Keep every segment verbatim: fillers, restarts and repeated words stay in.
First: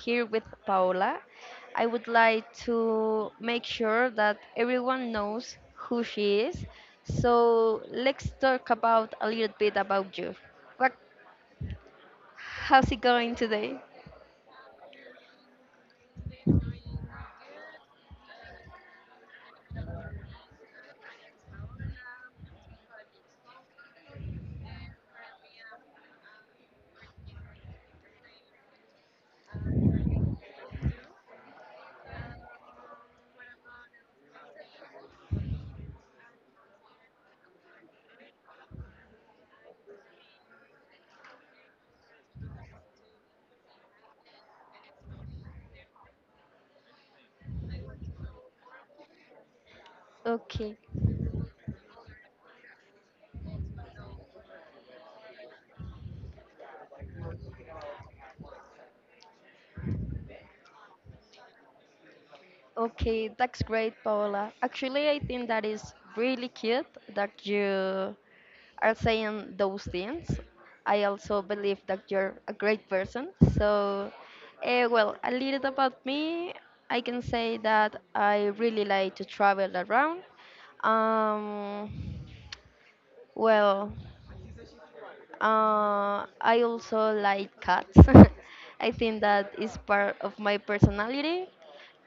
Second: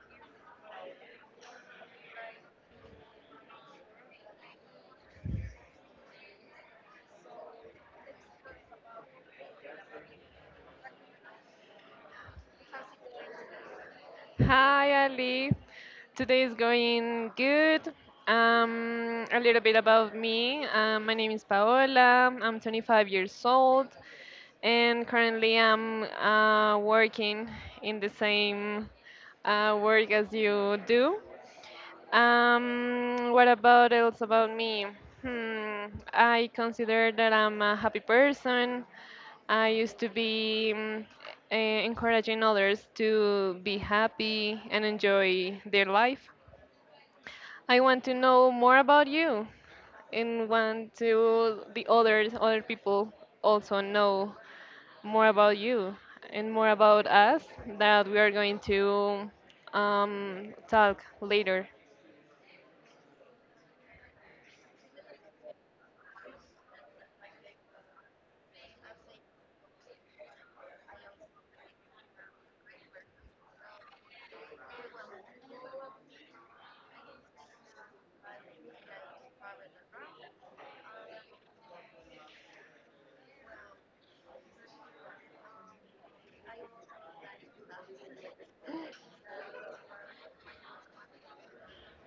here with Paola. I would like to make sure that everyone knows who she is. So let's talk about a little bit about you. What, How's it going today? Hi, Ali. Today is going good. Um, a little bit about me. Uh, my name is Paola. I'm twenty-five years old, and currently I'm uh, working in the same uh, work as you do. Um, what about else about me? Hmm, I consider that I'm a happy person. I used to be mm, eh, encouraging others to be happy and enjoy their life. I want to know more about you and Okay, want to the others, other people also know more about you and more about us that we are going to um, talk later. okay, that's great, Paola. Actually, I think that is really cute that you are saying those things. I also believe that you're a great person. So, uh, well, a little about me, I can say that I really like to travel around. Um, well, uh, I also like cats. I think that is part of my personality.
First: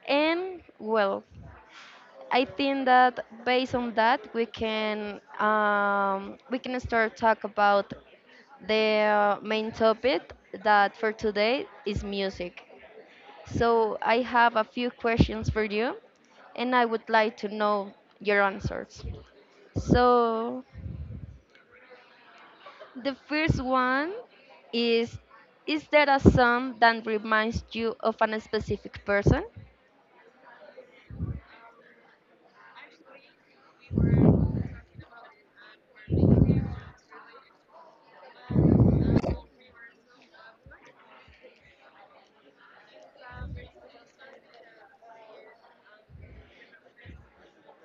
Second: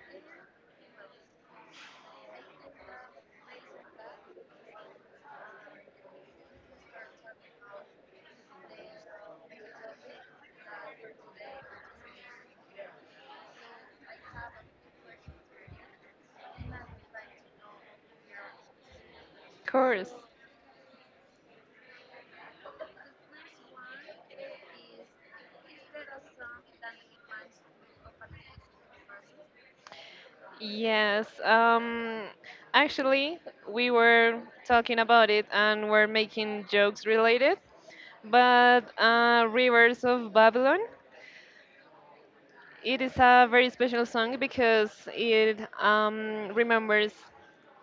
And, well, I think that based on that we can um, we can start talk about the main topic that for today is music. So I have a few questions for you and I would like to know your answers. Of course. So the first one is is there a song that reminds you of an specific person? Yes. Um, actually, we were talking about it and we're making jokes related. But uh, Rivers of Babylon, it is a very special song because it um, remembers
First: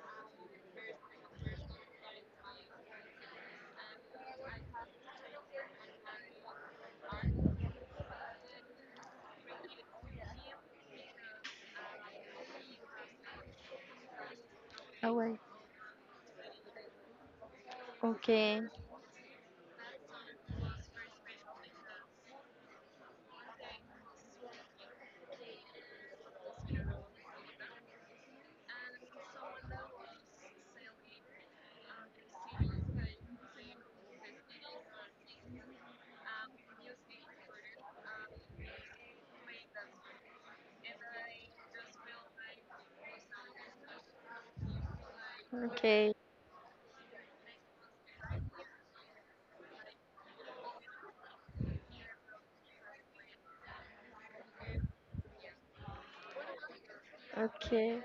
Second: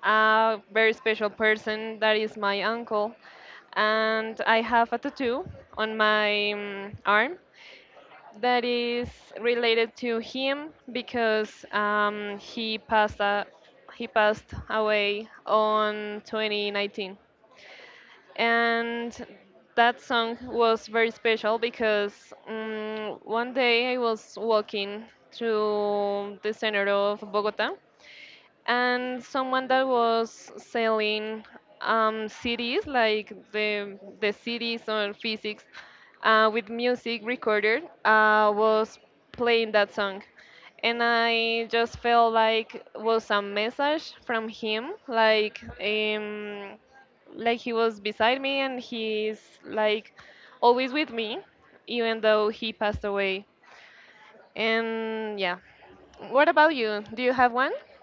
a very special person that is my uncle. And I have a tattoo on my um, arm that is related to him because um, he passed a, he passed Oh, away wait. on twenty nineteen. Okay. And that song was very special because um, one day I was walking through the center of Bogota, and someone that was selling um, C Ds, like the the C Ds on physics uh, with music recorded, uh, was playing that song, and I just felt like was a message from him, like Okay, um, like he was beside me and he's like always with me, even though he passed away. And yeah, what about you? Do you have one? okay.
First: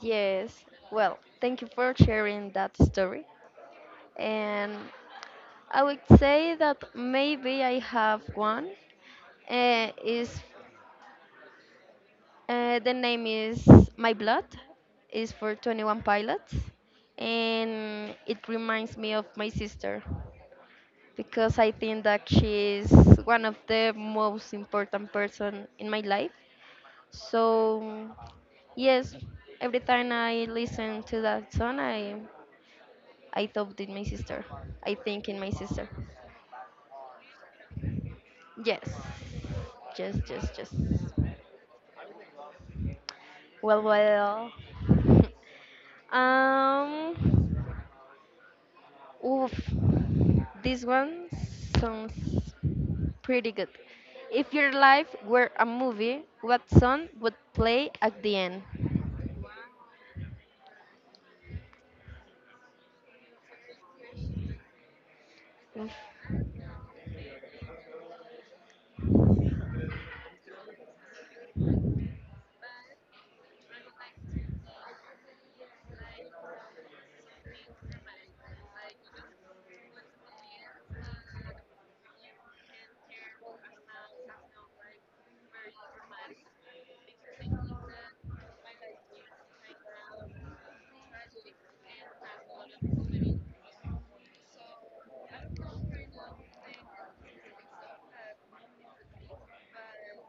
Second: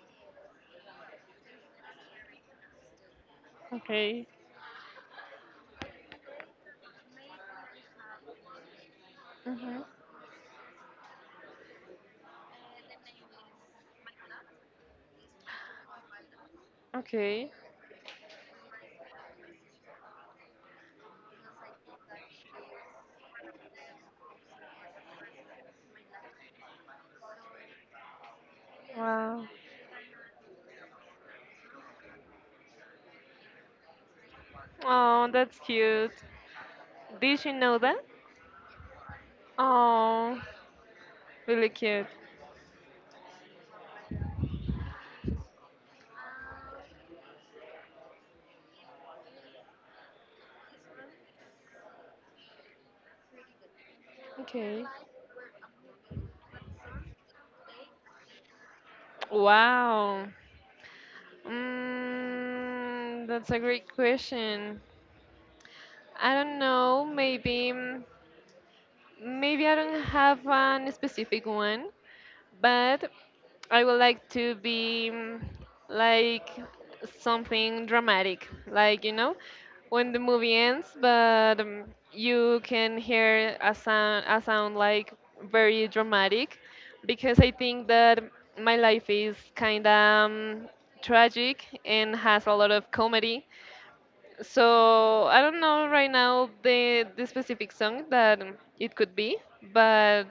Yes. Well, thank you for sharing that story. Okay. And I would say that maybe I have one. Hmm. Uh, is uh, The name is My Blood. Is for Twenty One Pilots, Okay. and it reminds me of my sister, because I think that she is one of the most important person in my life. So yes, Wow. every time I listen to that song, I I thought in my sister. I Oh, think in my that's sister. cute. Did you know that? Yes, yes, Oh, yes, yes. really cute. Well, well. um, Oof, this one sounds pretty good. If your Okay. life were a movie, what song would play at the end? Wow. Mm, that's a great question. Oof. I don't know. Maybe, mm, maybe I don't have an specific one, but I would like to be mm, like something dramatic, like you know, when the movie ends, but um, you can hear a sound, a sound like very dramatic, because I think that my life is kind of um, tragic and has a lot of comedy. So I don't know right now the the specific song that um, it could be, but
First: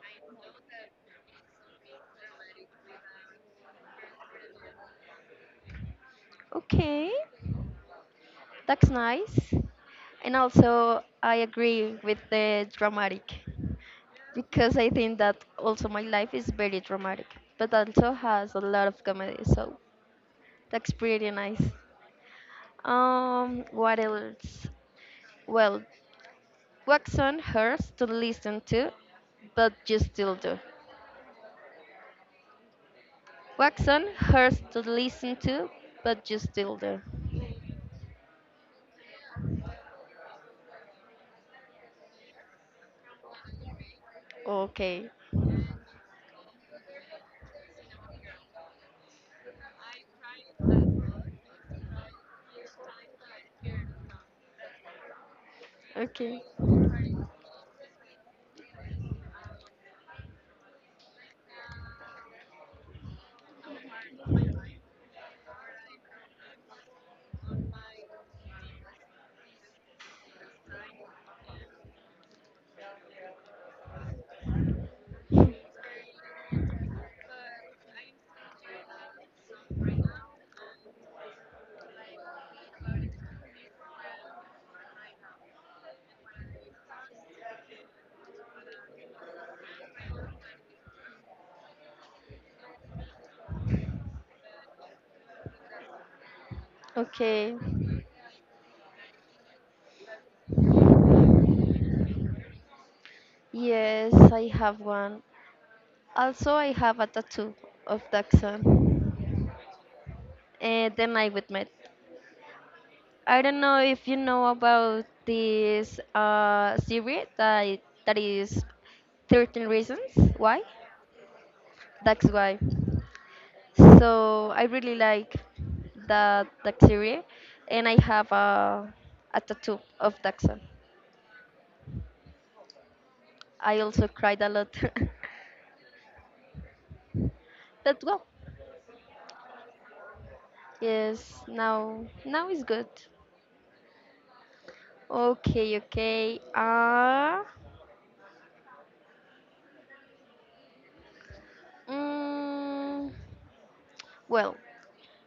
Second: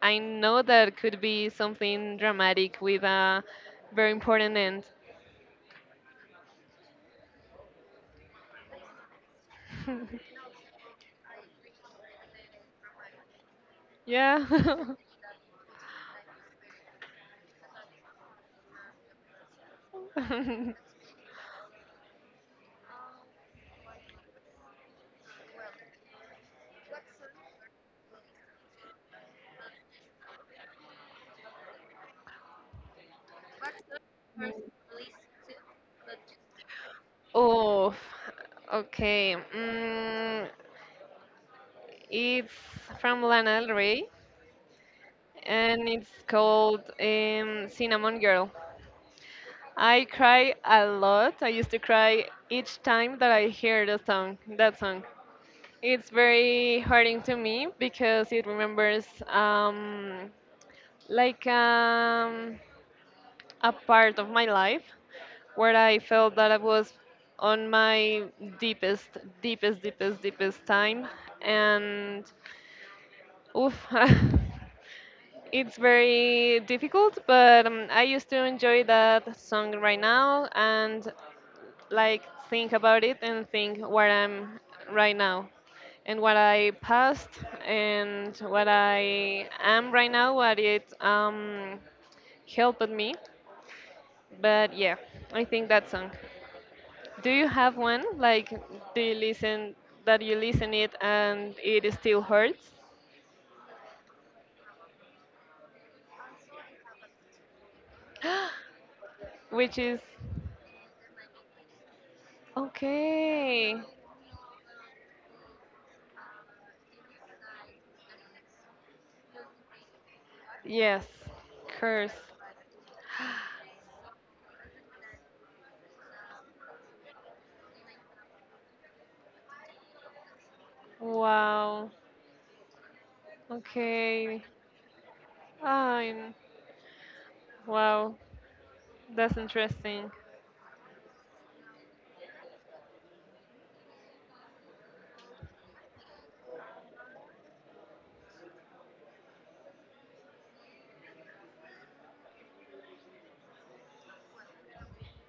I know that could be something dramatic with a very important end. Okay, that's nice. And also, I agree with the dramatic Yeah. because I think that also my life is very dramatic, but also has a lot of comedy, so that's pretty nice. Um, what else? Well, Waxon hurts to listen to, but you still do. Waxon hurts to listen to, but you still do. Oh, okay. Mm, it's from Lana Del Rey Okay, and it's called um, Cinnamon Girl. I cry a lot. I used to cry each time that I hear the song, that song. It's okay, very hurting to me because it remembers um, like um, a part of my life where I felt that I was on my deepest, deepest, deepest, deepest time, and oof, it's very difficult. But um, I used to enjoy that song right now and like think about it and think where I'm right now. And what I passed and what I am right now, what it um, helped me. But yeah, I think that song. Do you okay. have one? Like, do you listen that you listen it and it still hurts? Yes, I have one. Also, I have a tattoo of Daxon. Which is And then I would met. I don't okay. know if you know about this uh, series that that is thirteen Reasons Why. Yes, curse. That's why. So I really like that bacteria, and I have a, a tattoo of Dachshund. Wow. I also Okay. cried a lot. I But wow. well, That's interesting. yes, now now is good. Okay, okay. Uh, mm, well,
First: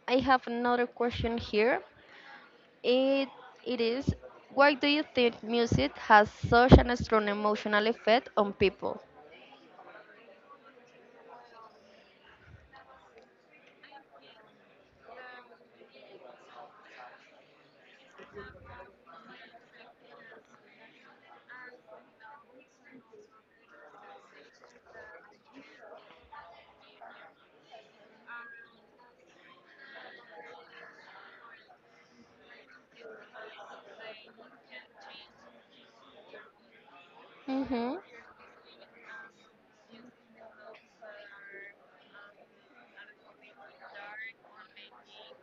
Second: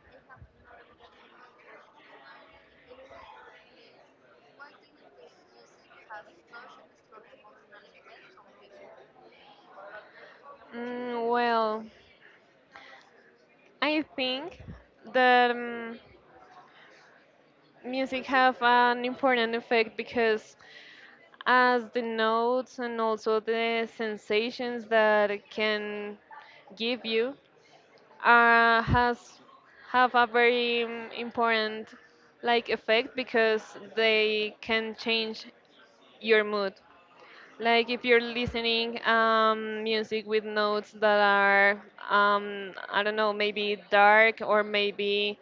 I have another question here. It it is why do you think music has such an strong emotional effect on people? Mm, well, I think that um, music have an important effect because as the notes and also the sensations that it can give you uh, has have a very um, important like effect because they can change your mood, like Mm-hmm. if you're listening um, music with notes that are um, I don't know, maybe dark or maybe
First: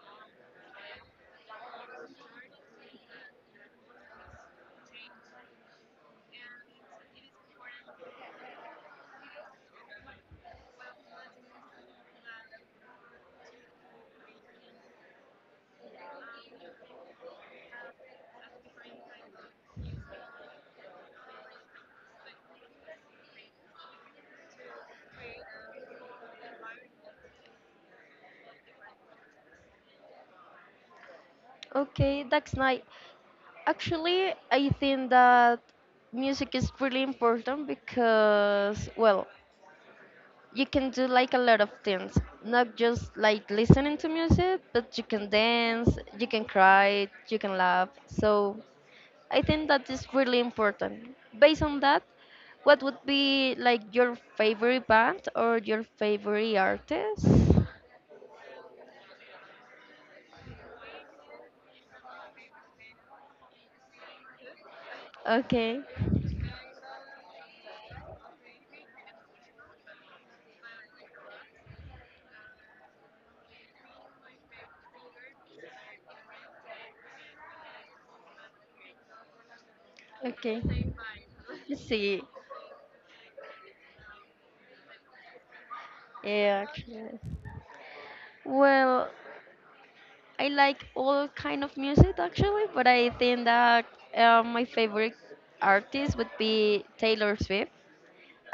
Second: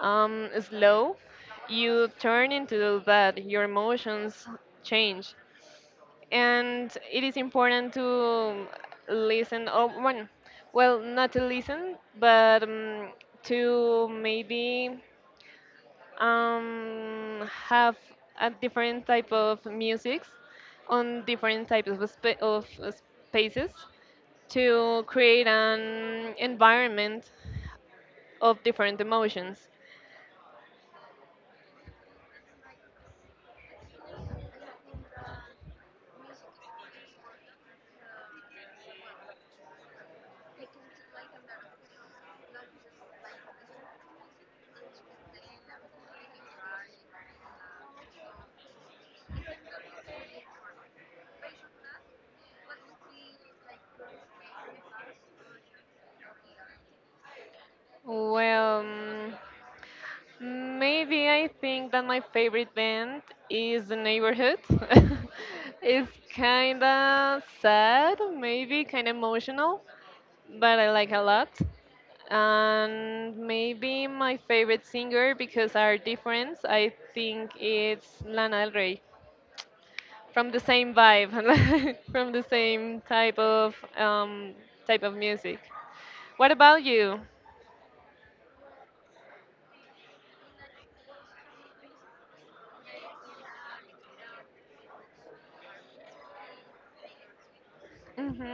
um, slow, you turn into that your emotions change, and it is important to listen or one, well, not to listen but um, to maybe um, have a different type of music on different types of, spa- of uh, spaces to create an environment of different emotions. Okay, that's nice. Actually, I think that music is really important because, well, you can do like a lot of things, not just like listening to music, but you can dance, you can cry, you can laugh. So I think that is really important. Based on that, what would be like your favorite band or your favorite artist? Well, um, maybe I think that my favorite band is The Neighborhood. Okay, It's kind of sad, maybe kind of emotional, but I like a lot. And maybe my favorite singer, because our difference, I think it's Lana Del Rey. From the okay. same vibe, Let's see. from the same type of um, type of music. What Yeah, about actually. you? Well, I like all kind of music actually, but I think that uh, my favorite artist would be Taylor Swift.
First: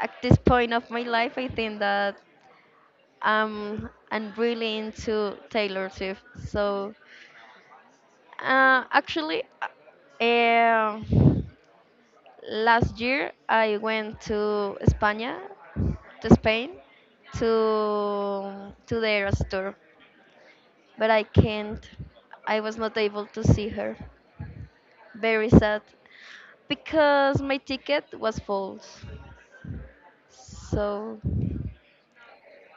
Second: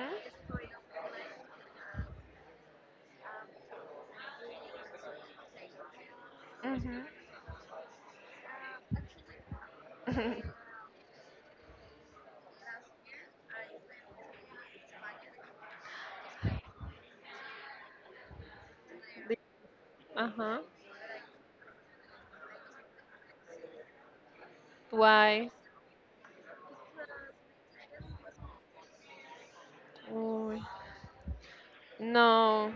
At this point of my life, I think that um, I'm really into Taylor Swift. So, Mhm. uh, actually, uh, um, last year I went to España, to Spain, to to their store. Uh huh. But I can't. I was not able to see her. Very Why? sad because my ticket was false. Oh, So it no,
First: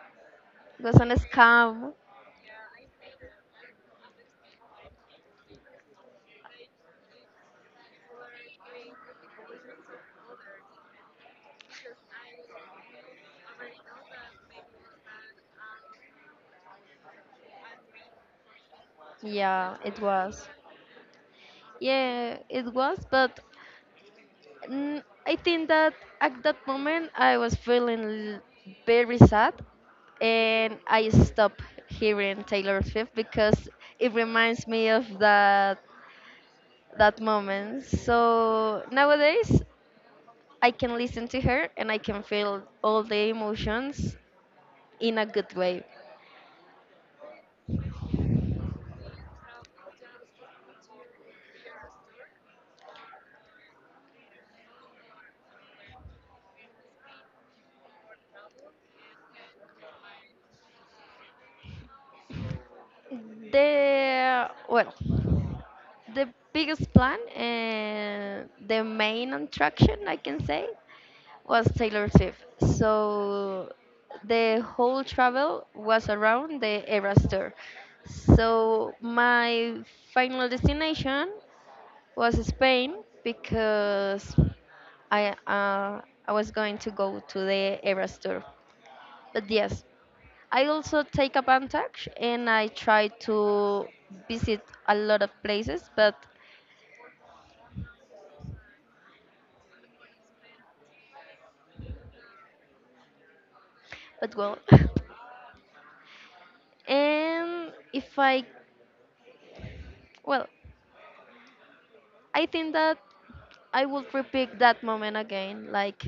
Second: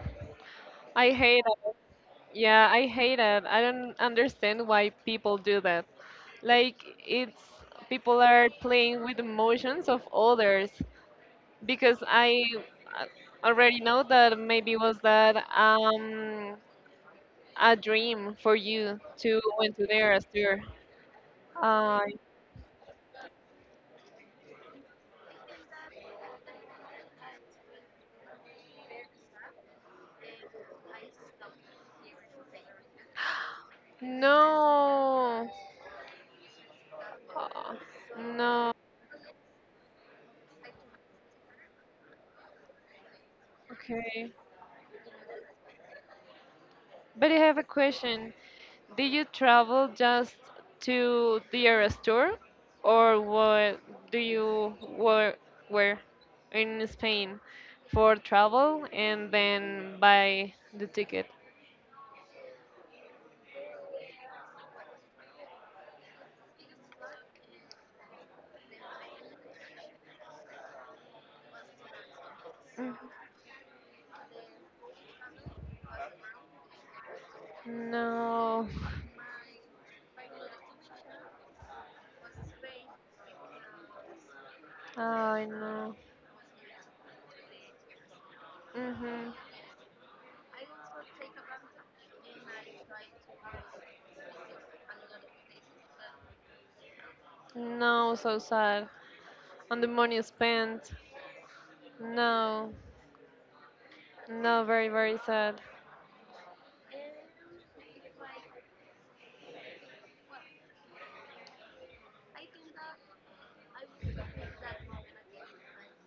was an I hate it. scam. Yeah, I hate it. I don't understand why people do that. Like, it's people are playing with emotions of others because I uh, already know that maybe was that um a dream for you to went Yeah, to it there as was. your uh, Yeah, it was, but mm, I think that at that moment I was feeling l- very sad and I stopped hearing Taylor Swift because it reminds me of no, that that Ah, moment. no. So nowadays I can listen to her and I can feel all the emotions Okay. in a good way. But I have a question. Did you travel just to the Eras tour, or what do you were were in Spain for travel and then buy the ticket? The well, the biggest plan and the main attraction I can say was Taylor Swift. Mm, So the whole travel was around the Eras tour. No, So my final destination was Spain because I I know. uh, I was going to go to the Eras tour. Mhm. But yes, I also take advantage and I try to visit a lot of places, but No, so sad. And the money spent. No, but well. no, very very sad. and if I well, I think that I would repeat that moment again. Like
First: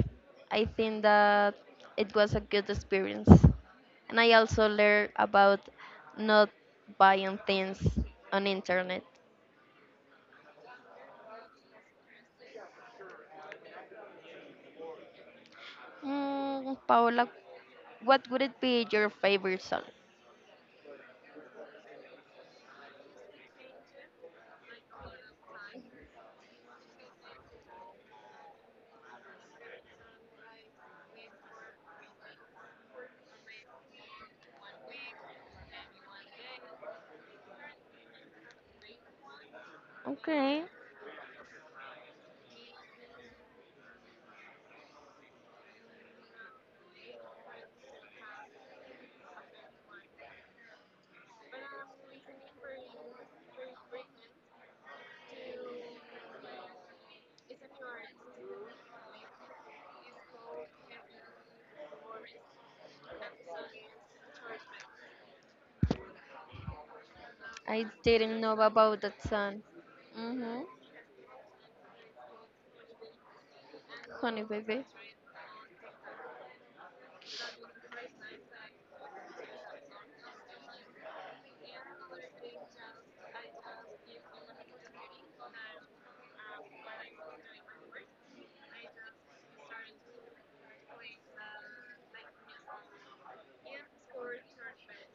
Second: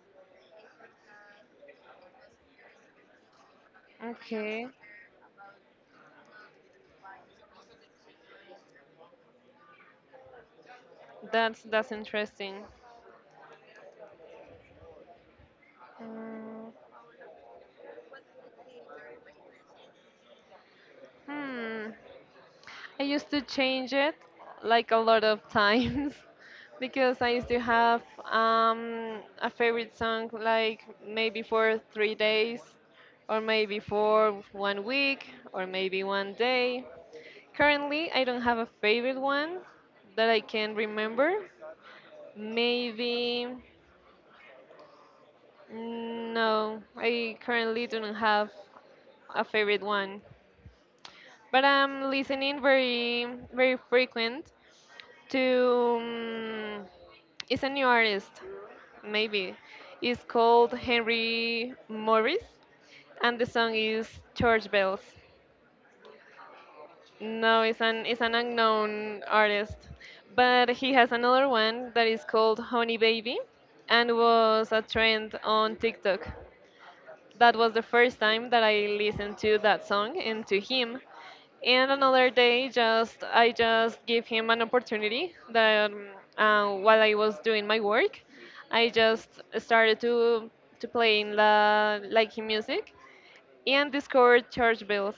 I think that it was a good experience. And I Okay, also learned about not buying things on internet. that's that's interesting. Mm, Mm, Paola, what would it be your favorite song? hmm. I used to change it like a lot of times because I used to have um, a favorite song like maybe for three days or maybe for one week or maybe one day. Currently, I don't have a favorite one that I Okay. can remember. Maybe, mm, no, I currently don't have a favorite one. But I'm listening very, very frequent to mm, it's a new artist, maybe. It's called Henry Morris, and the song is Church Bells. No, it's I an it's an didn't know about unknown that song. artist, Mm-hmm. but he has another one that is called Honey Baby, and Honey was a baby. trend on TikTok. That was the first time that I listened to that song and to him. And another day, just I just gave him an opportunity that um, uh, while I was doing my work, I just started to to play in the like music and discovered church bells.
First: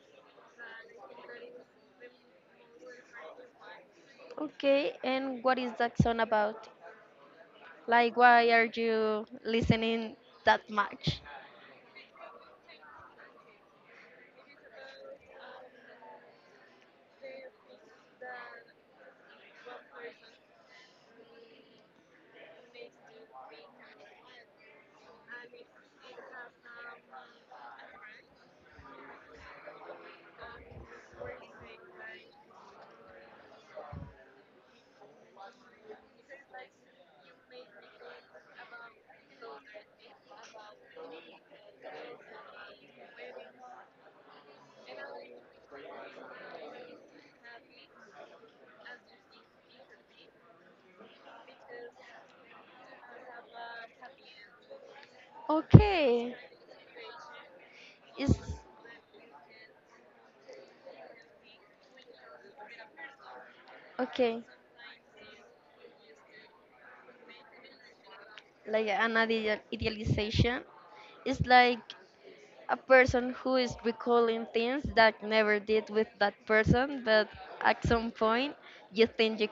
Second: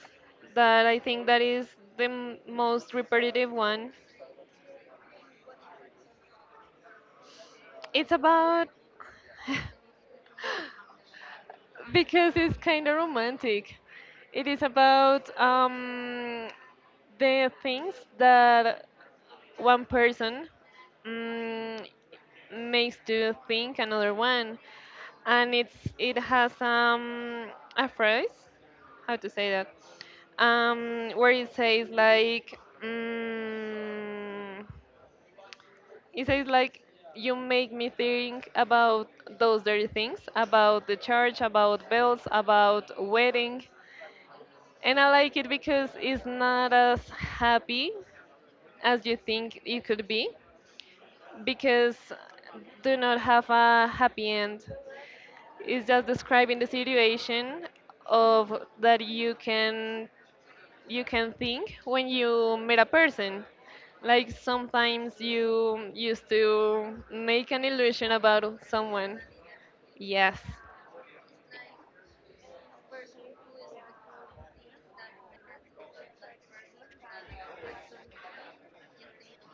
That I think that is the m- most repetitive one. Okay, and what is that song about? It's Like, why are about you listening that much? because it's kind of romantic. It is about um, the things that one person mm, makes to think another one, and it's it has um, a phrase, how to say that, um, where it says like. Mm, it says like you make me think about those dirty things, about the church, about bells, about wedding, and I like it because it's not as happy as you think it could be, because do not have a happy end. It's just Okay, describing the situation it's of that you can you can think when you meet a person. Like okay. sometimes you used to make an illusion about Like an someone. ideal- Yes, idealization. It's like a person who is recalling things that never did with that person, but at some point you think you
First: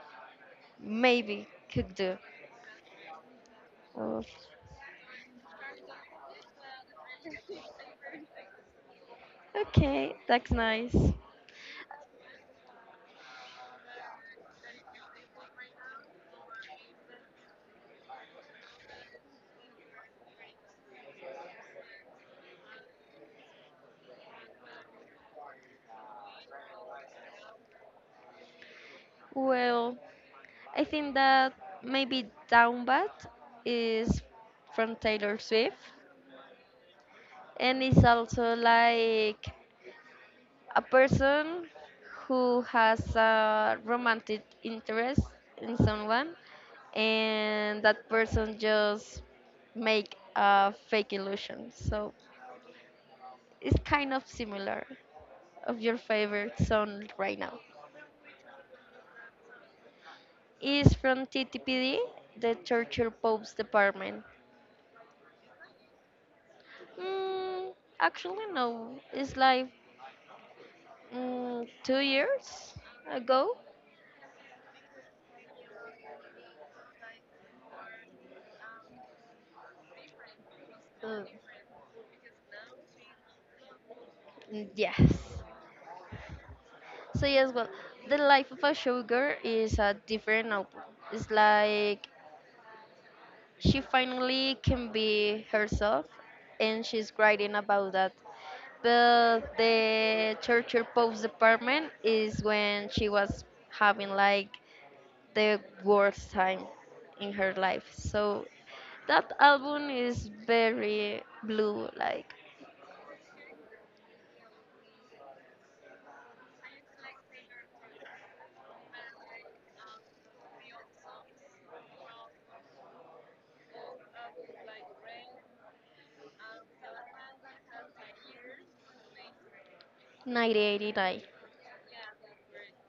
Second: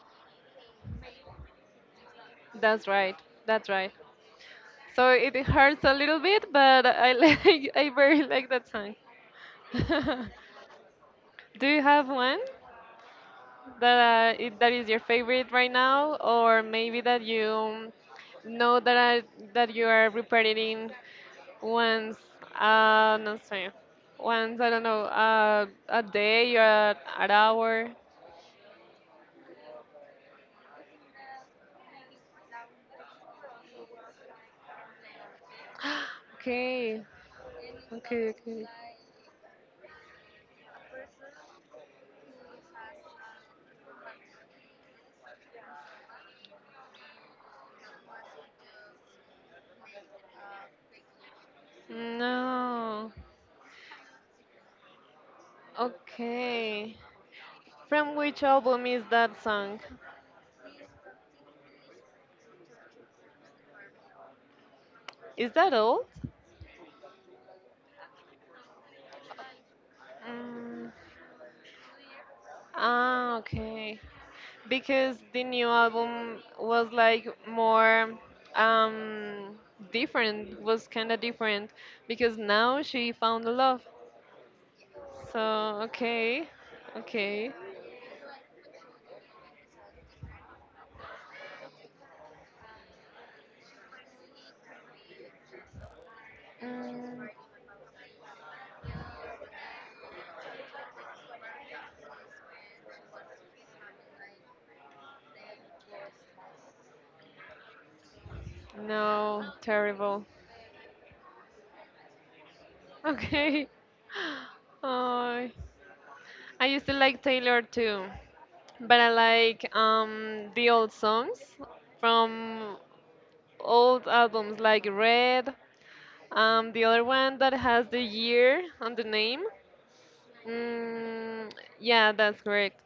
maybe could do. that's right. That's right. Oh, So it hurts a little bit, but I like I very like that song. okay, that's nice. Do you have one that uh, i- that is your favorite right now, or maybe that you know that I, that you are repeating once uh no sorry once I don't know uh, a day or an hour? Well, I think that maybe Down Bad is from Taylor Swift Okay, and it's okay. also Okay. like a person who has a romantic interest in someone and that person just make a fake illusion. So No, it's kind of similar of your favorite okay. song right now. From which album is that song? It's from T T P D, the Churchill Pope's Department. Is that old? Mm, Actually, no. It's like Mm. mm, two years Ah, ago. okay. Because the new album was like more um different, was kind Uh, of different, because now she found love. mm, yes. So, okay. So yes, Okay. well, the life of a showgirl is a different album. It's like she finally can be herself, and she's Mm, writing about that. But the torture post department is when she was having like the worst time in her life. So that no, album terrible. is very blue, like Okay. Oh, I used to like Taylor too, but I like um the old songs from old albums like Red, um the other one that has the year on the name. nineteen eighty-nine. Mm, yeah, that's correct.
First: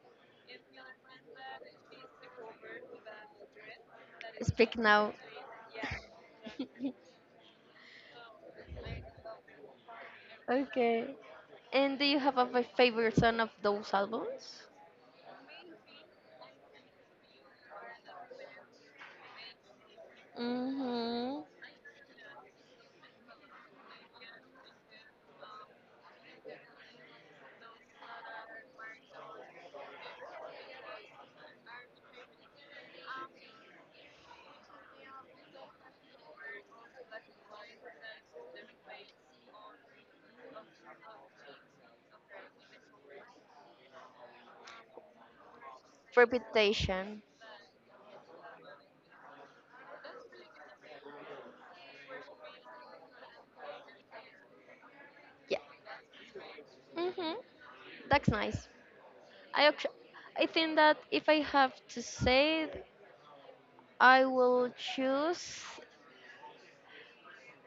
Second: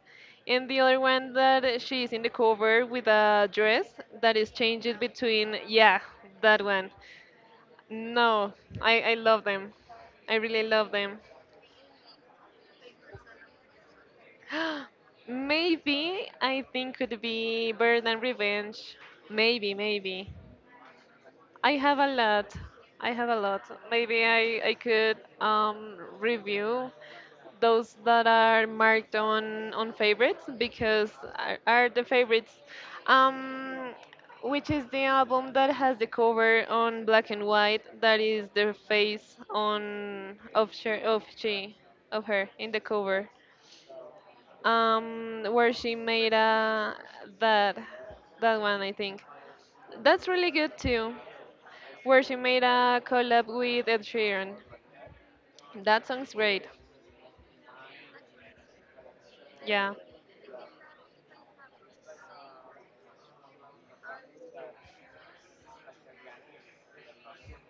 And the other one that she is in the cover with a dress that is Speak changed now. between, yeah, that one. No, I, I love them. I really love Okay. them. And do you have a fa- favorite song of those albums? Maybe I think could be Bird and Revenge. Maybe, maybe. Mm-hmm. I have a lot. I have a lot. Maybe I, I could um, review those that are marked on, on favorites because are, are the favorites. Um, which is the album that has the cover on black and white that is the face on of she, of she of her in the cover. Um, where she made a Reputation. that that one I think. That's really good too, where she made a collab with Ed Sheeran. Yeah. That song's great. Mm-hmm. That's nice. I Yeah. actu- I think that if I have to say it, I will choose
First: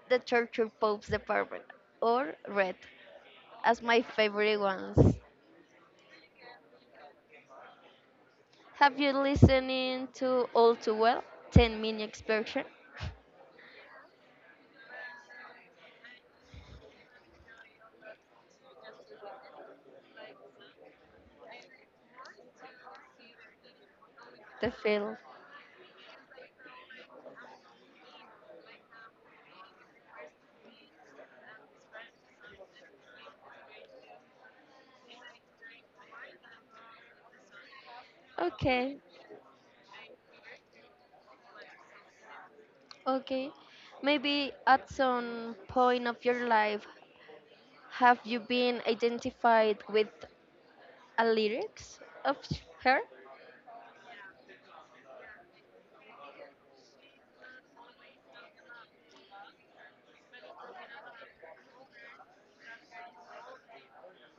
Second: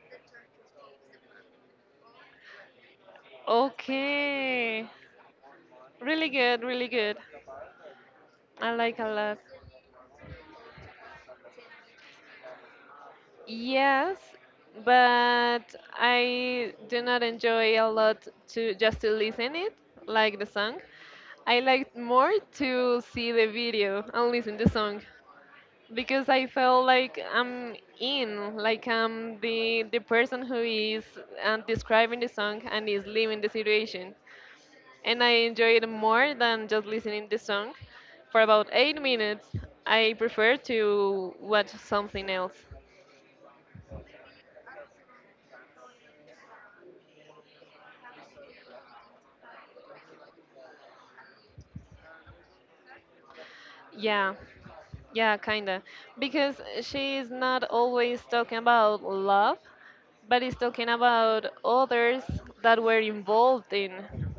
the torture popes department or red as my favorite Okay. ones. Really good, really good. I like Have a you lot. listening to all too well ten minute explosion? Yes, but I do not enjoy a lot to just to listen it, like the song. I like more to see the video and listen the The song film. because I felt like I'm in, like I'm the the person who is uh, describing the song and is living the situation. And I enjoyed it more than just listening the song. For about Okay, eight minutes, I prefer to watch something else. okay, maybe at some point of your life have you been identified with a lyrics of her? Yeah, yeah, kinda. Because she is not always talking about love, but is talking about others that were involved in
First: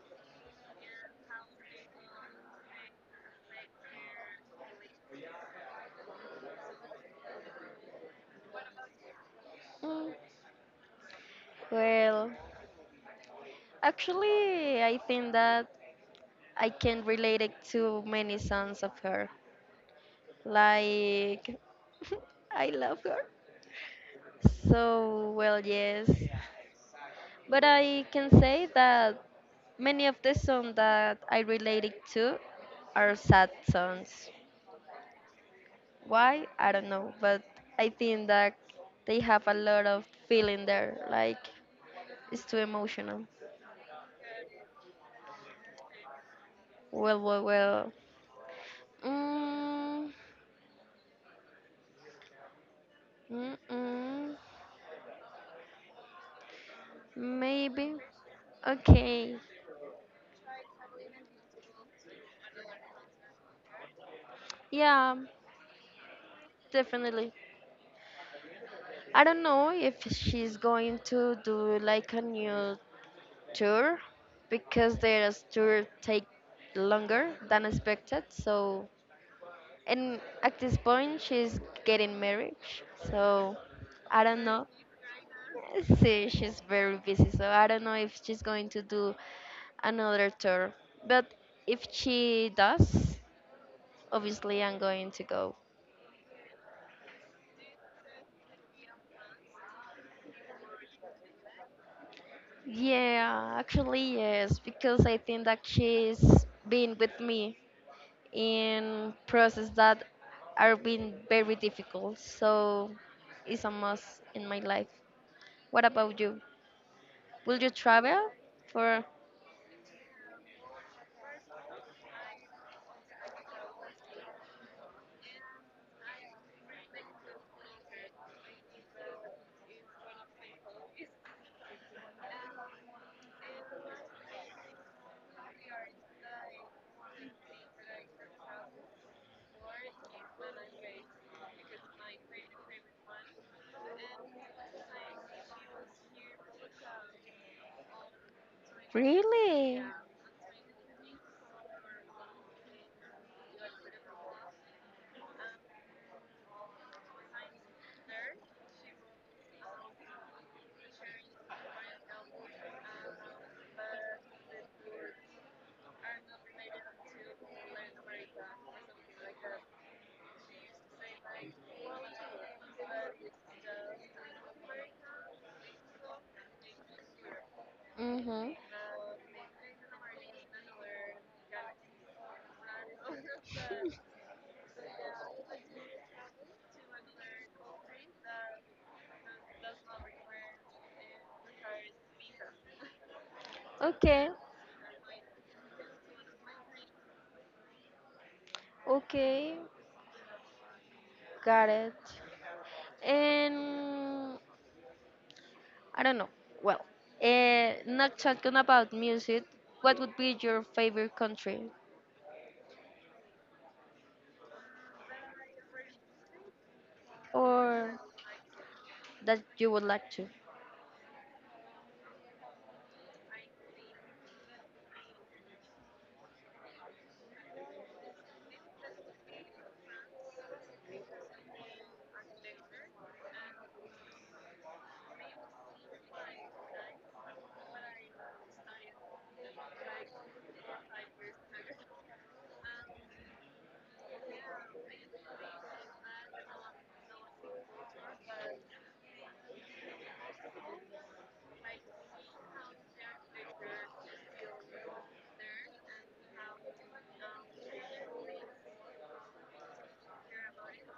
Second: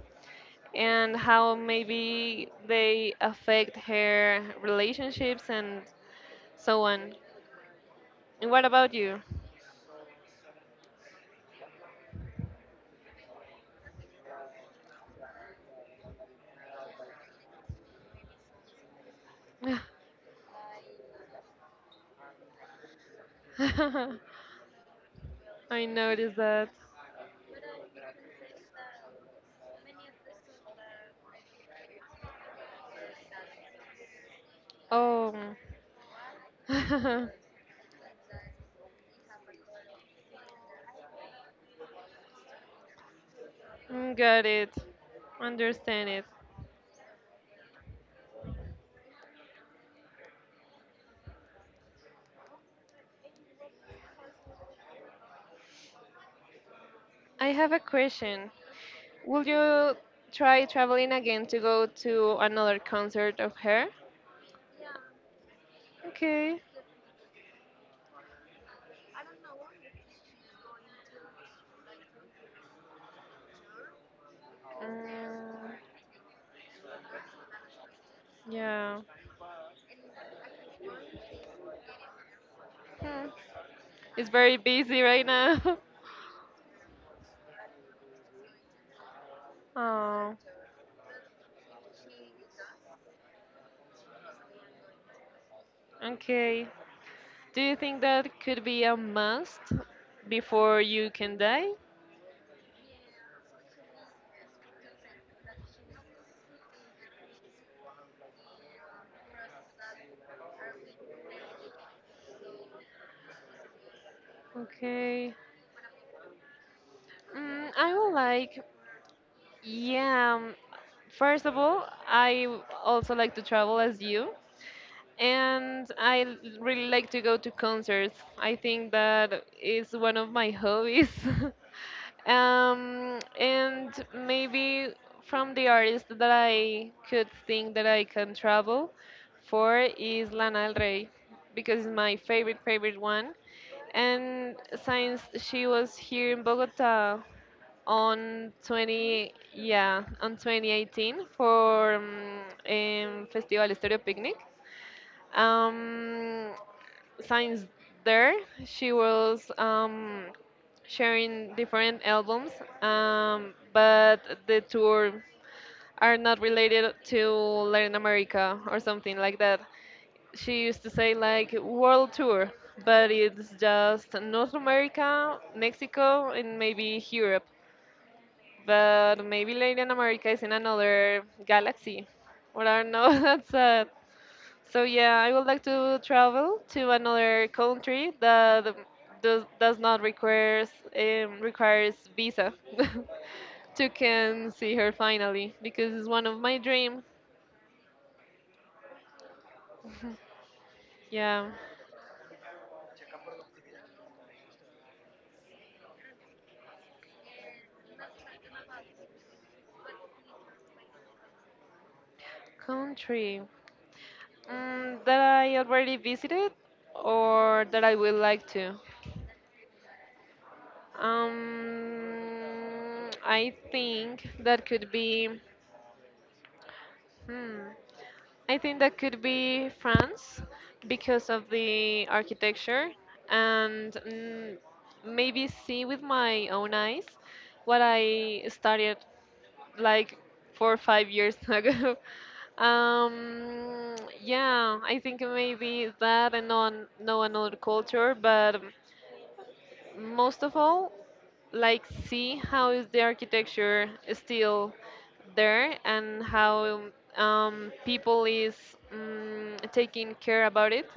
and how maybe they affect her relationships and so on. And what about you? Mm, well actually I think that I can relate it to many songs of her. Like, I love her. So, well, I yes. noticed that. But I can say that many of the songs that I related to are sad songs. Oh. Why? I don't know. But I think that they have a lot of feeling there. Like, it's too emotional. Mm, got it. Understand it. Well, well, well. Mm, mm, mm, I have a Maybe. question. Okay. Will you try traveling again to go to another concert of her? Yeah, Okay. definitely. I don't know if she's going to do like a new tour because their Mm, tour take longer than expected. So, yeah. and at this point, she's getting married. Hmm. So, I It's don't very know. busy right now. See, she's very busy. So, I don't know if she's going to do another Oh, tour. But if she does, obviously, I'm going to go. okay. Do you think that could be a must before you can die? Yeah, actually, yes, because I think that she's been with me in process that are being very difficult. So it's a must in my life. Okay. What about you? Will you Mm, I would travel like, for yeah. um, First of all, I w- also like to travel as you. And I l- really like to go to concerts. I think that is one of my hobbies. Um, and maybe from the artist that I could think that I can travel for is Lana Del Rey because it's my favorite favorite one. And since she was here in Bogota on 20 really? yeah on twenty eighteen for um, um, Festival Estéreo Picnic. um, since there, she was um, sharing different albums, um, but the tour are not related to Latin America or something like that. She used to say like world tour, but it's just North America, Mexico, and maybe Europe. Mm-hmm. But maybe Latin America is in another galaxy. Well, I don't know. That's sad. So yeah, I would like to travel to another country that um, does does not requires um, requires visa to Okay, can see her finally because it's one of my dream. okay, Yeah, got it. And I don't know. Well, uh, not talking about music. What would be your favorite country country, mm, that I already visited or that I or would like to. that you would like to? Um, I think that could be. Hmm. I think that could be France because of the architecture and, mm, maybe see with my own eyes what I studied like four or five years ago. Um, yeah, I think maybe that and on know another culture, but most of all, like see how is the architecture still there and how um, people is um, taking care about it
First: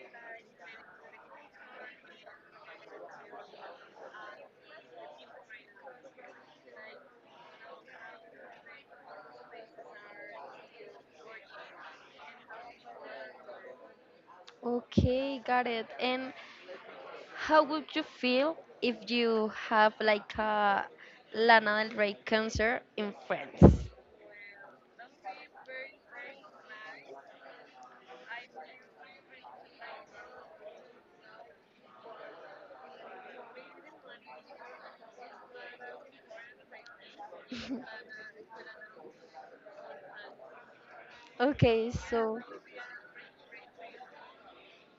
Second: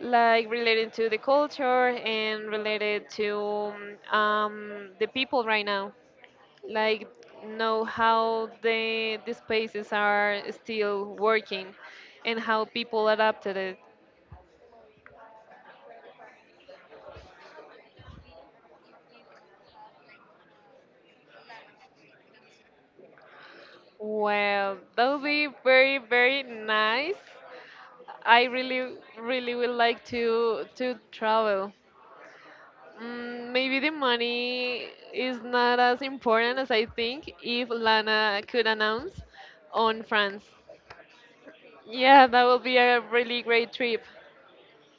like related to the culture and related to um, the people right now, like know how the the spaces are still working and how people adapted it. Okay, got it. And how would you feel if you have like a Lana Del Rey concert in France? Well, that would be very very nice. I really, really would like to to travel. Mm, maybe the money is not as important as I think if Lana could announce on France. Okay, Yeah, so that will be a really great trip.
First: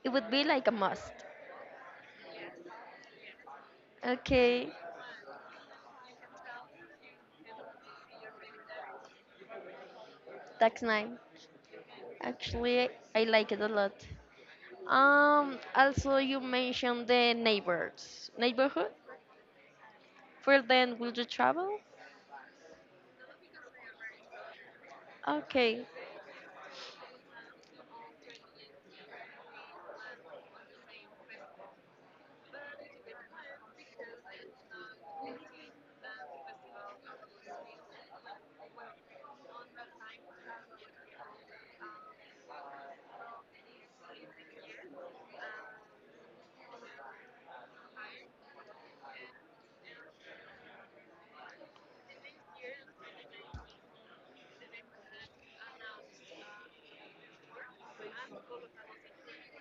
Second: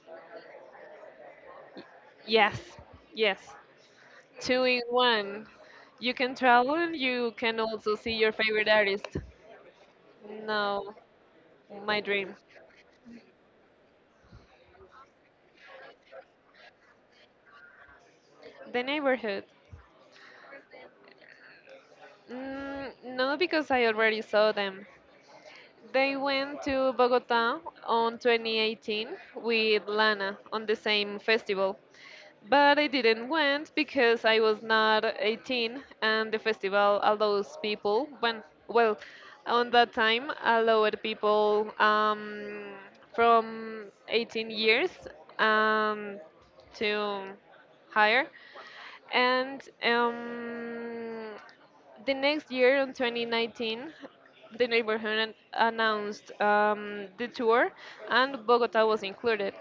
it would be like a must. Yes, yes, two Okay, in one. You can travel and you can also see your favorite artist. that's No, nice. my dream. Actually, I like it a lot. Um, also you mentioned the neighbors, The neighborhood. neighborhood. For then, will you travel? Mm, no, because I already saw them. Okay, They went to Bogota on twenty eighteen with Lana on the same festival. But I didn't went because I was not eighteen and the festival allows people when, well, on that time allowed people, um, from eighteen years um, to higher. And um, the next year, in twenty nineteen, the neighborhood an- announced um, the tour, and Bogota was included.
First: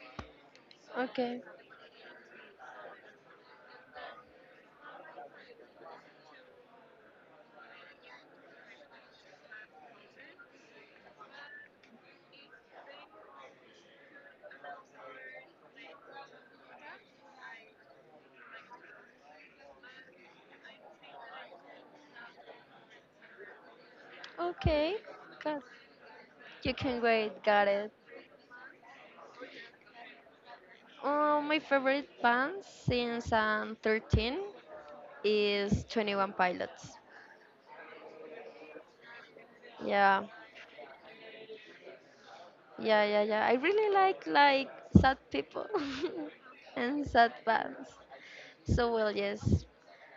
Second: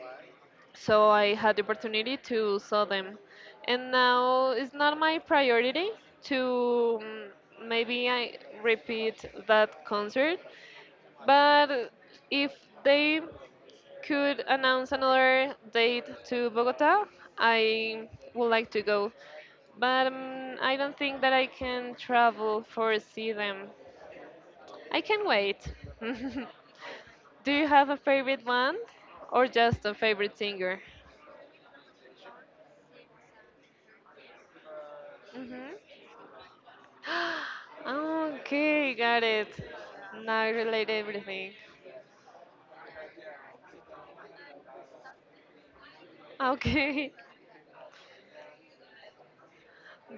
So I okay, had the opportunity to saw them, and now it's not my priority to, mm, maybe I repeat that concert, but if they could announce another date to Bogota, I would like to go. But um, I don't think that I can travel for see them. okay. I can Got wait. You can wait. Do you Got it. have a favorite one or just a favorite singer? Uh, my favorite band since I'm thirteen is Hmm. twenty one Pilots. Okay, got it. Yeah, Now I relate everything. yeah, yeah, yeah. I really like like sad people and Okay. sad bands. So well, yes,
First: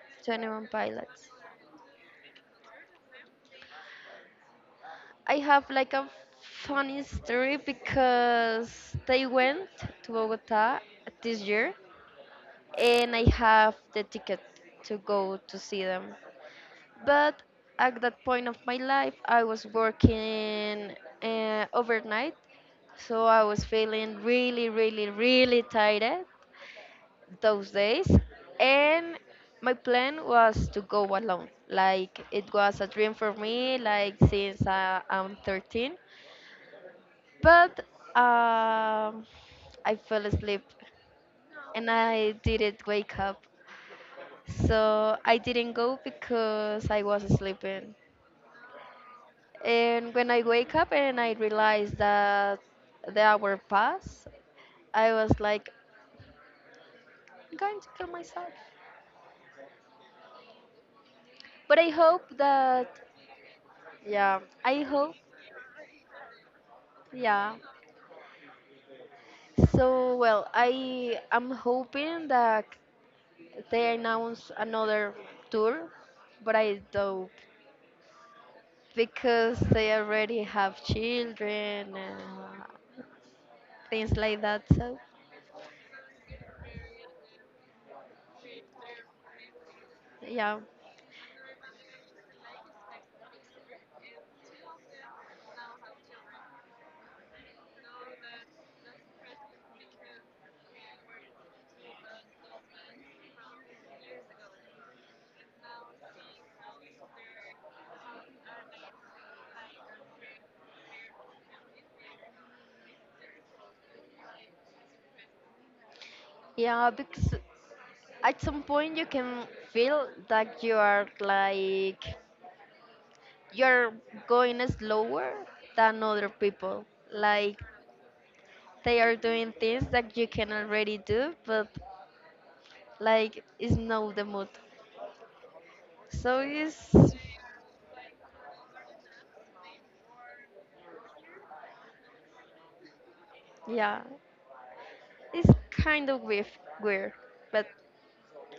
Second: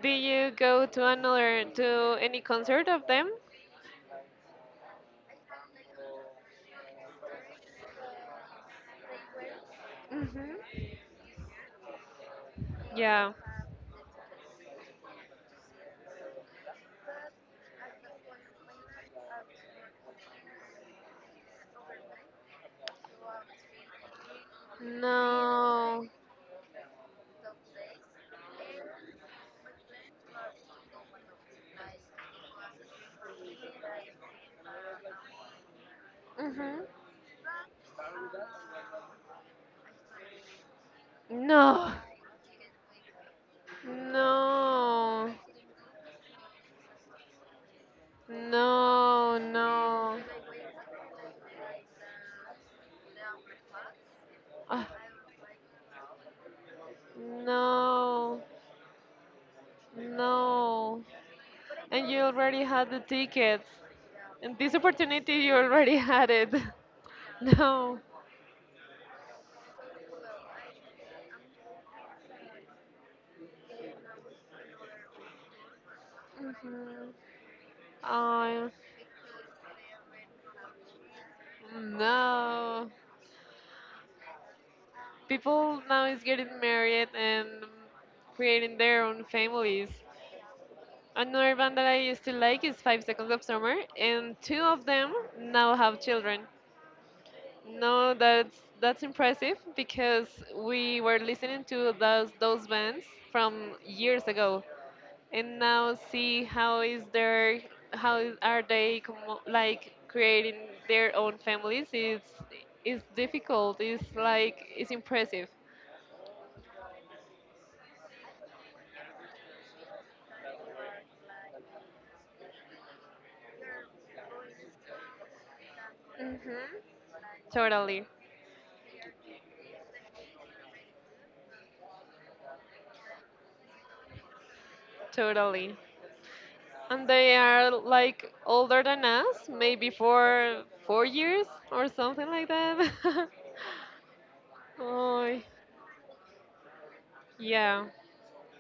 Did you twenty one go to Pilots. another to any concert of them? I have like a funny story because they went to Bogota Hmm. this year and I Yeah. have the ticket to go to see them. But at that point of my life, I was working uh, overnight, so I was feeling really, really, really No. tired those days. And my plan was to go alone. Like it was a dream for me, like since uh, I'm thirteen. Mhm. But um, I fell asleep and No, I didn't wake up. So no, I didn't go because I was sleeping. no, And no. when I wake up and I realize that the hour passed, Ah, I was like, I'm going to kill no, myself. no. But I And you hope already that, had the tickets. yeah, And this I hope, opportunity, you already had it. yeah. No. So, well, I am hoping that they announce another tour, but I Mhm. don't I because they already have children and no. things like that. So, People now is getting married and creating their own families. yeah. Another band that I used to like is Five Seconds of Summer, and two of them now have children. No, that's that's impressive because we were listening to those those bands from years ago, and now see how is their how is- are they com- like creating their own families. It's it's difficult. It's like it's impressive. Yeah, because at some point you can feel that you are like you're going slower than other Mhm. people like Totally, they are doing things that you can already do but like it's not the mood totally. so it's And they are like older than us, maybe for four years or something like that. yeah Oh, it's kind of weird weird but yeah.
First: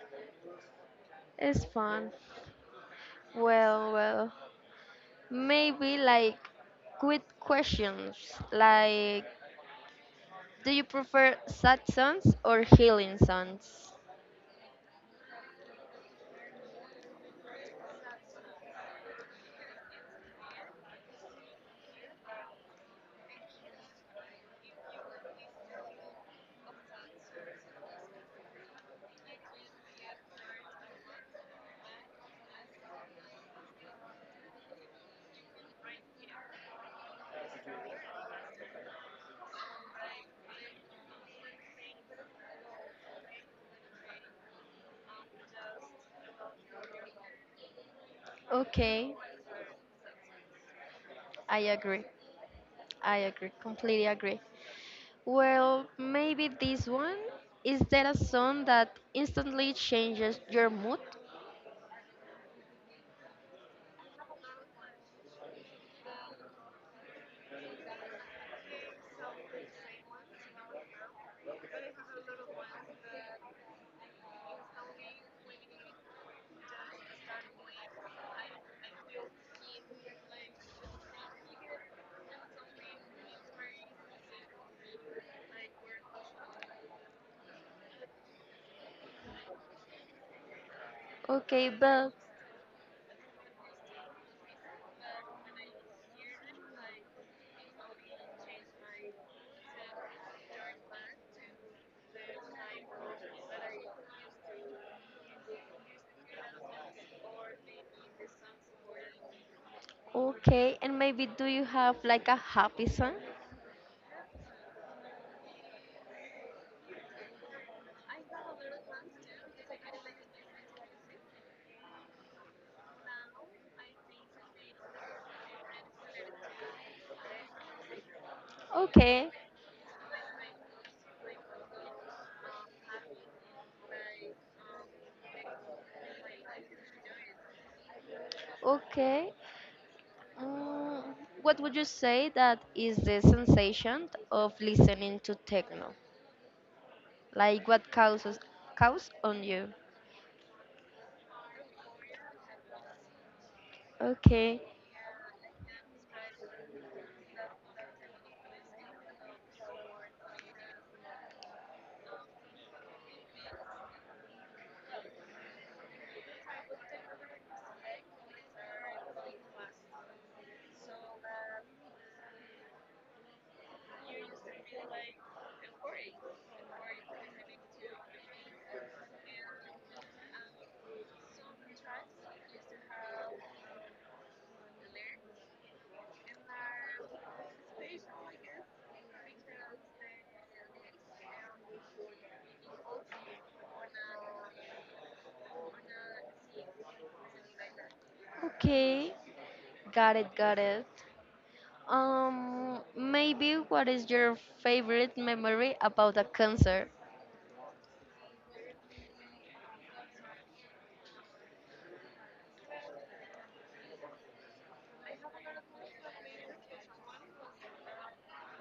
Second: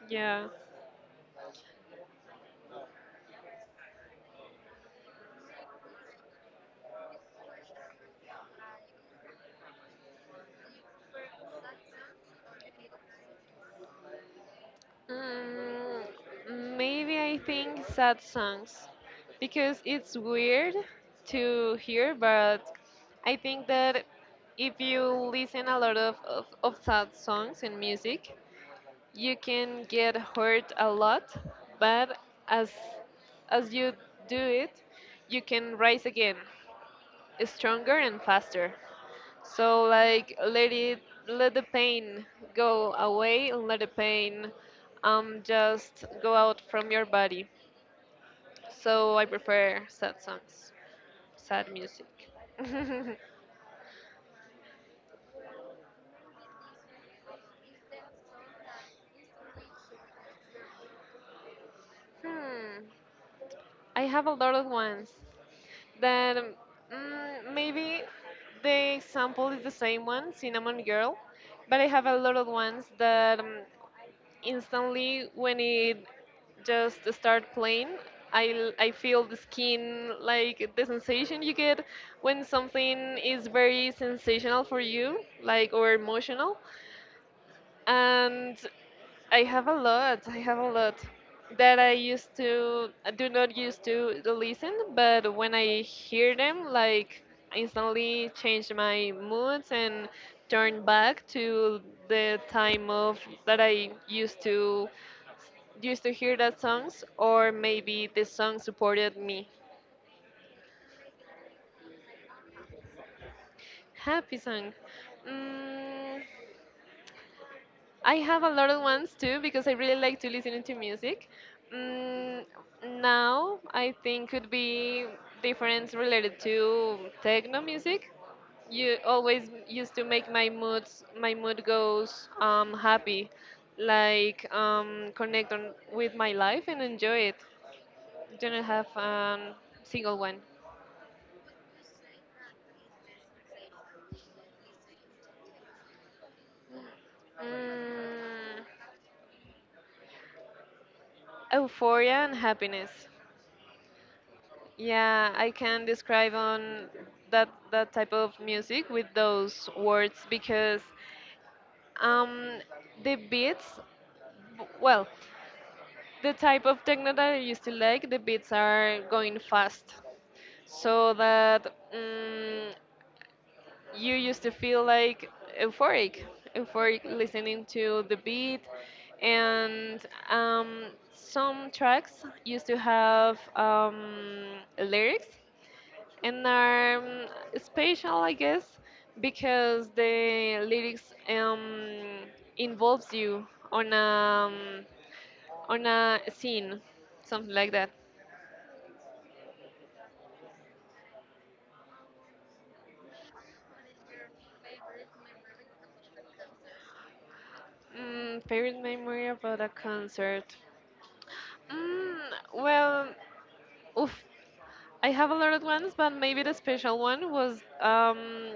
Yeah. it's fun. Well, well, maybe like quick questions like, do you prefer sad songs or healing songs? Mm, maybe I think sad songs because it's weird to hear, but I think that if you listen a lot of, of, of sad songs and music, you can get hurt a lot, but as as you do it, you can rise again, stronger and faster. So like let it let the pain go away and let the pain um just go out from your body. Okay, So I prefer sad songs, I sad agree. music. Hmm. I agree. Completely agree. Well, maybe this one. Is there a song that instantly changes your mood? I have a lot of ones that um, mm, maybe the example is the same one, Cinnamon Girl, but I have a lot of ones that um, instantly when it just start playing I, l- I feel the skin like the sensation you get when something is very sensational for you like or emotional. And i have a lot i have a lot Okay, that I but used to, I do not used to listen, but when I hear them like instantly change my moods and turn back to the time of that I used to used to hear that songs, or maybe the song supported me. okay. And maybe do you have like a happy song? Happy song. Mm, I have a lot of ones too because I really like to listen to music. Mm, now I think could be difference related to techno music. You Okay, always used to make my moods my mood goes, um, happy, like, um, connect on with my life and enjoy it. Don't have okay. um, single one. Mm, what would you say that is the sensation of listening to techno? Like what causes Mm, cause on you? euphoria and happiness. Okay, Yeah, I can describe on that that type of music with those words because, um, the beats, w- well, the type of techno that I used to like, the beats are going fast, so that. Mm, you used to feel like euphoric, euphoric listening to the beat. And um, some tracks used to have um, lyrics and are um, special, I guess, because the lyrics um, involves you on a, on a scene, something like that. okay. Got it, got it. Um, maybe what is your favorite memory about a concert? Mm, favorite memory about a concert? Mm, well, oof. I have a lot of ones, but maybe the special one was um,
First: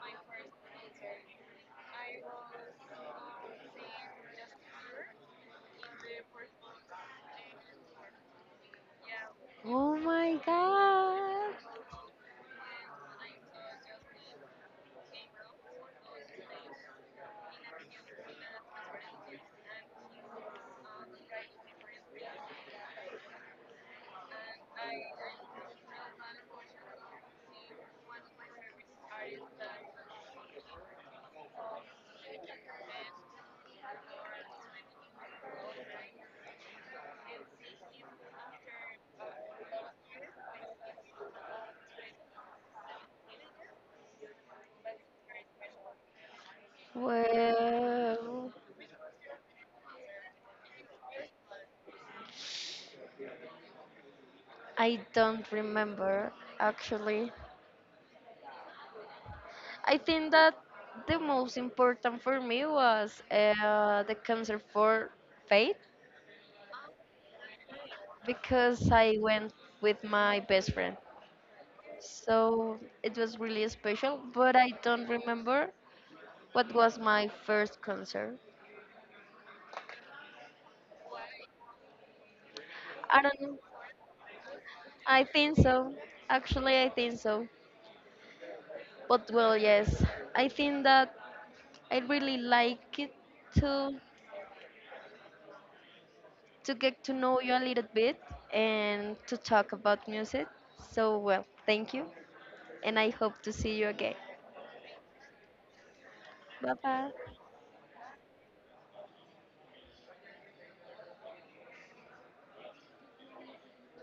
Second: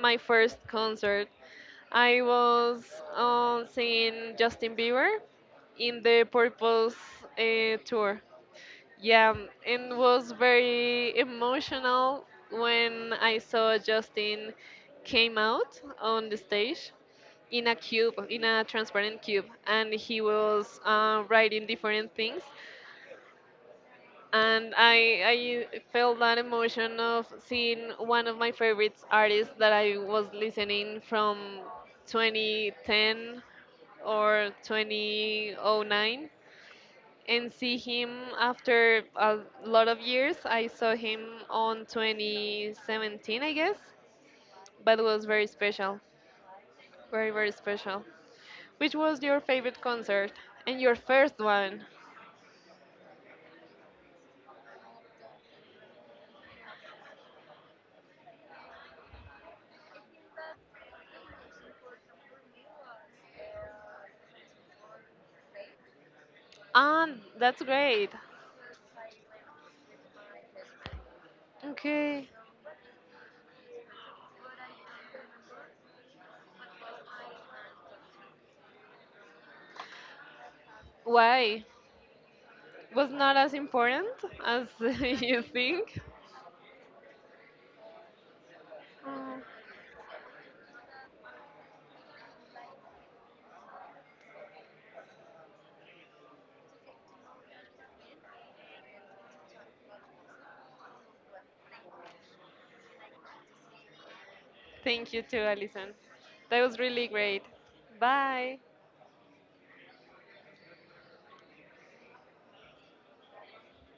my first concert. I was uh, seeing Justin Bieber in the Purpose uh, tour. Yeah, Oh and was my very god. emotional when I saw Justin came out on the stage in a cube, in a transparent cube, and he was uh, writing different things. And I I felt that emotion of seeing one of my favorite artists that I was listening from twenty ten or twenty oh nine and see him after a lot of years. I saw him on twenty seventeen, I guess, but it was very special, very very special. Well, Which was your favorite concert and your first one? I don't remember actually. I think that the most important for me was uh, the concert for Faith Ah, that's great. because I went with my best friend. Okay. So it was really special, but I don't remember what was my first concert. Why? Was I not don't as know. important as I you think so. think. Actually, I think so. But Mm, well, yes, I think that I really like it to to get to know you a little bit and to talk about music. So well, thank you, and I hope to see you again. thank you too, Alison. That Bye was really bye. great. Bye.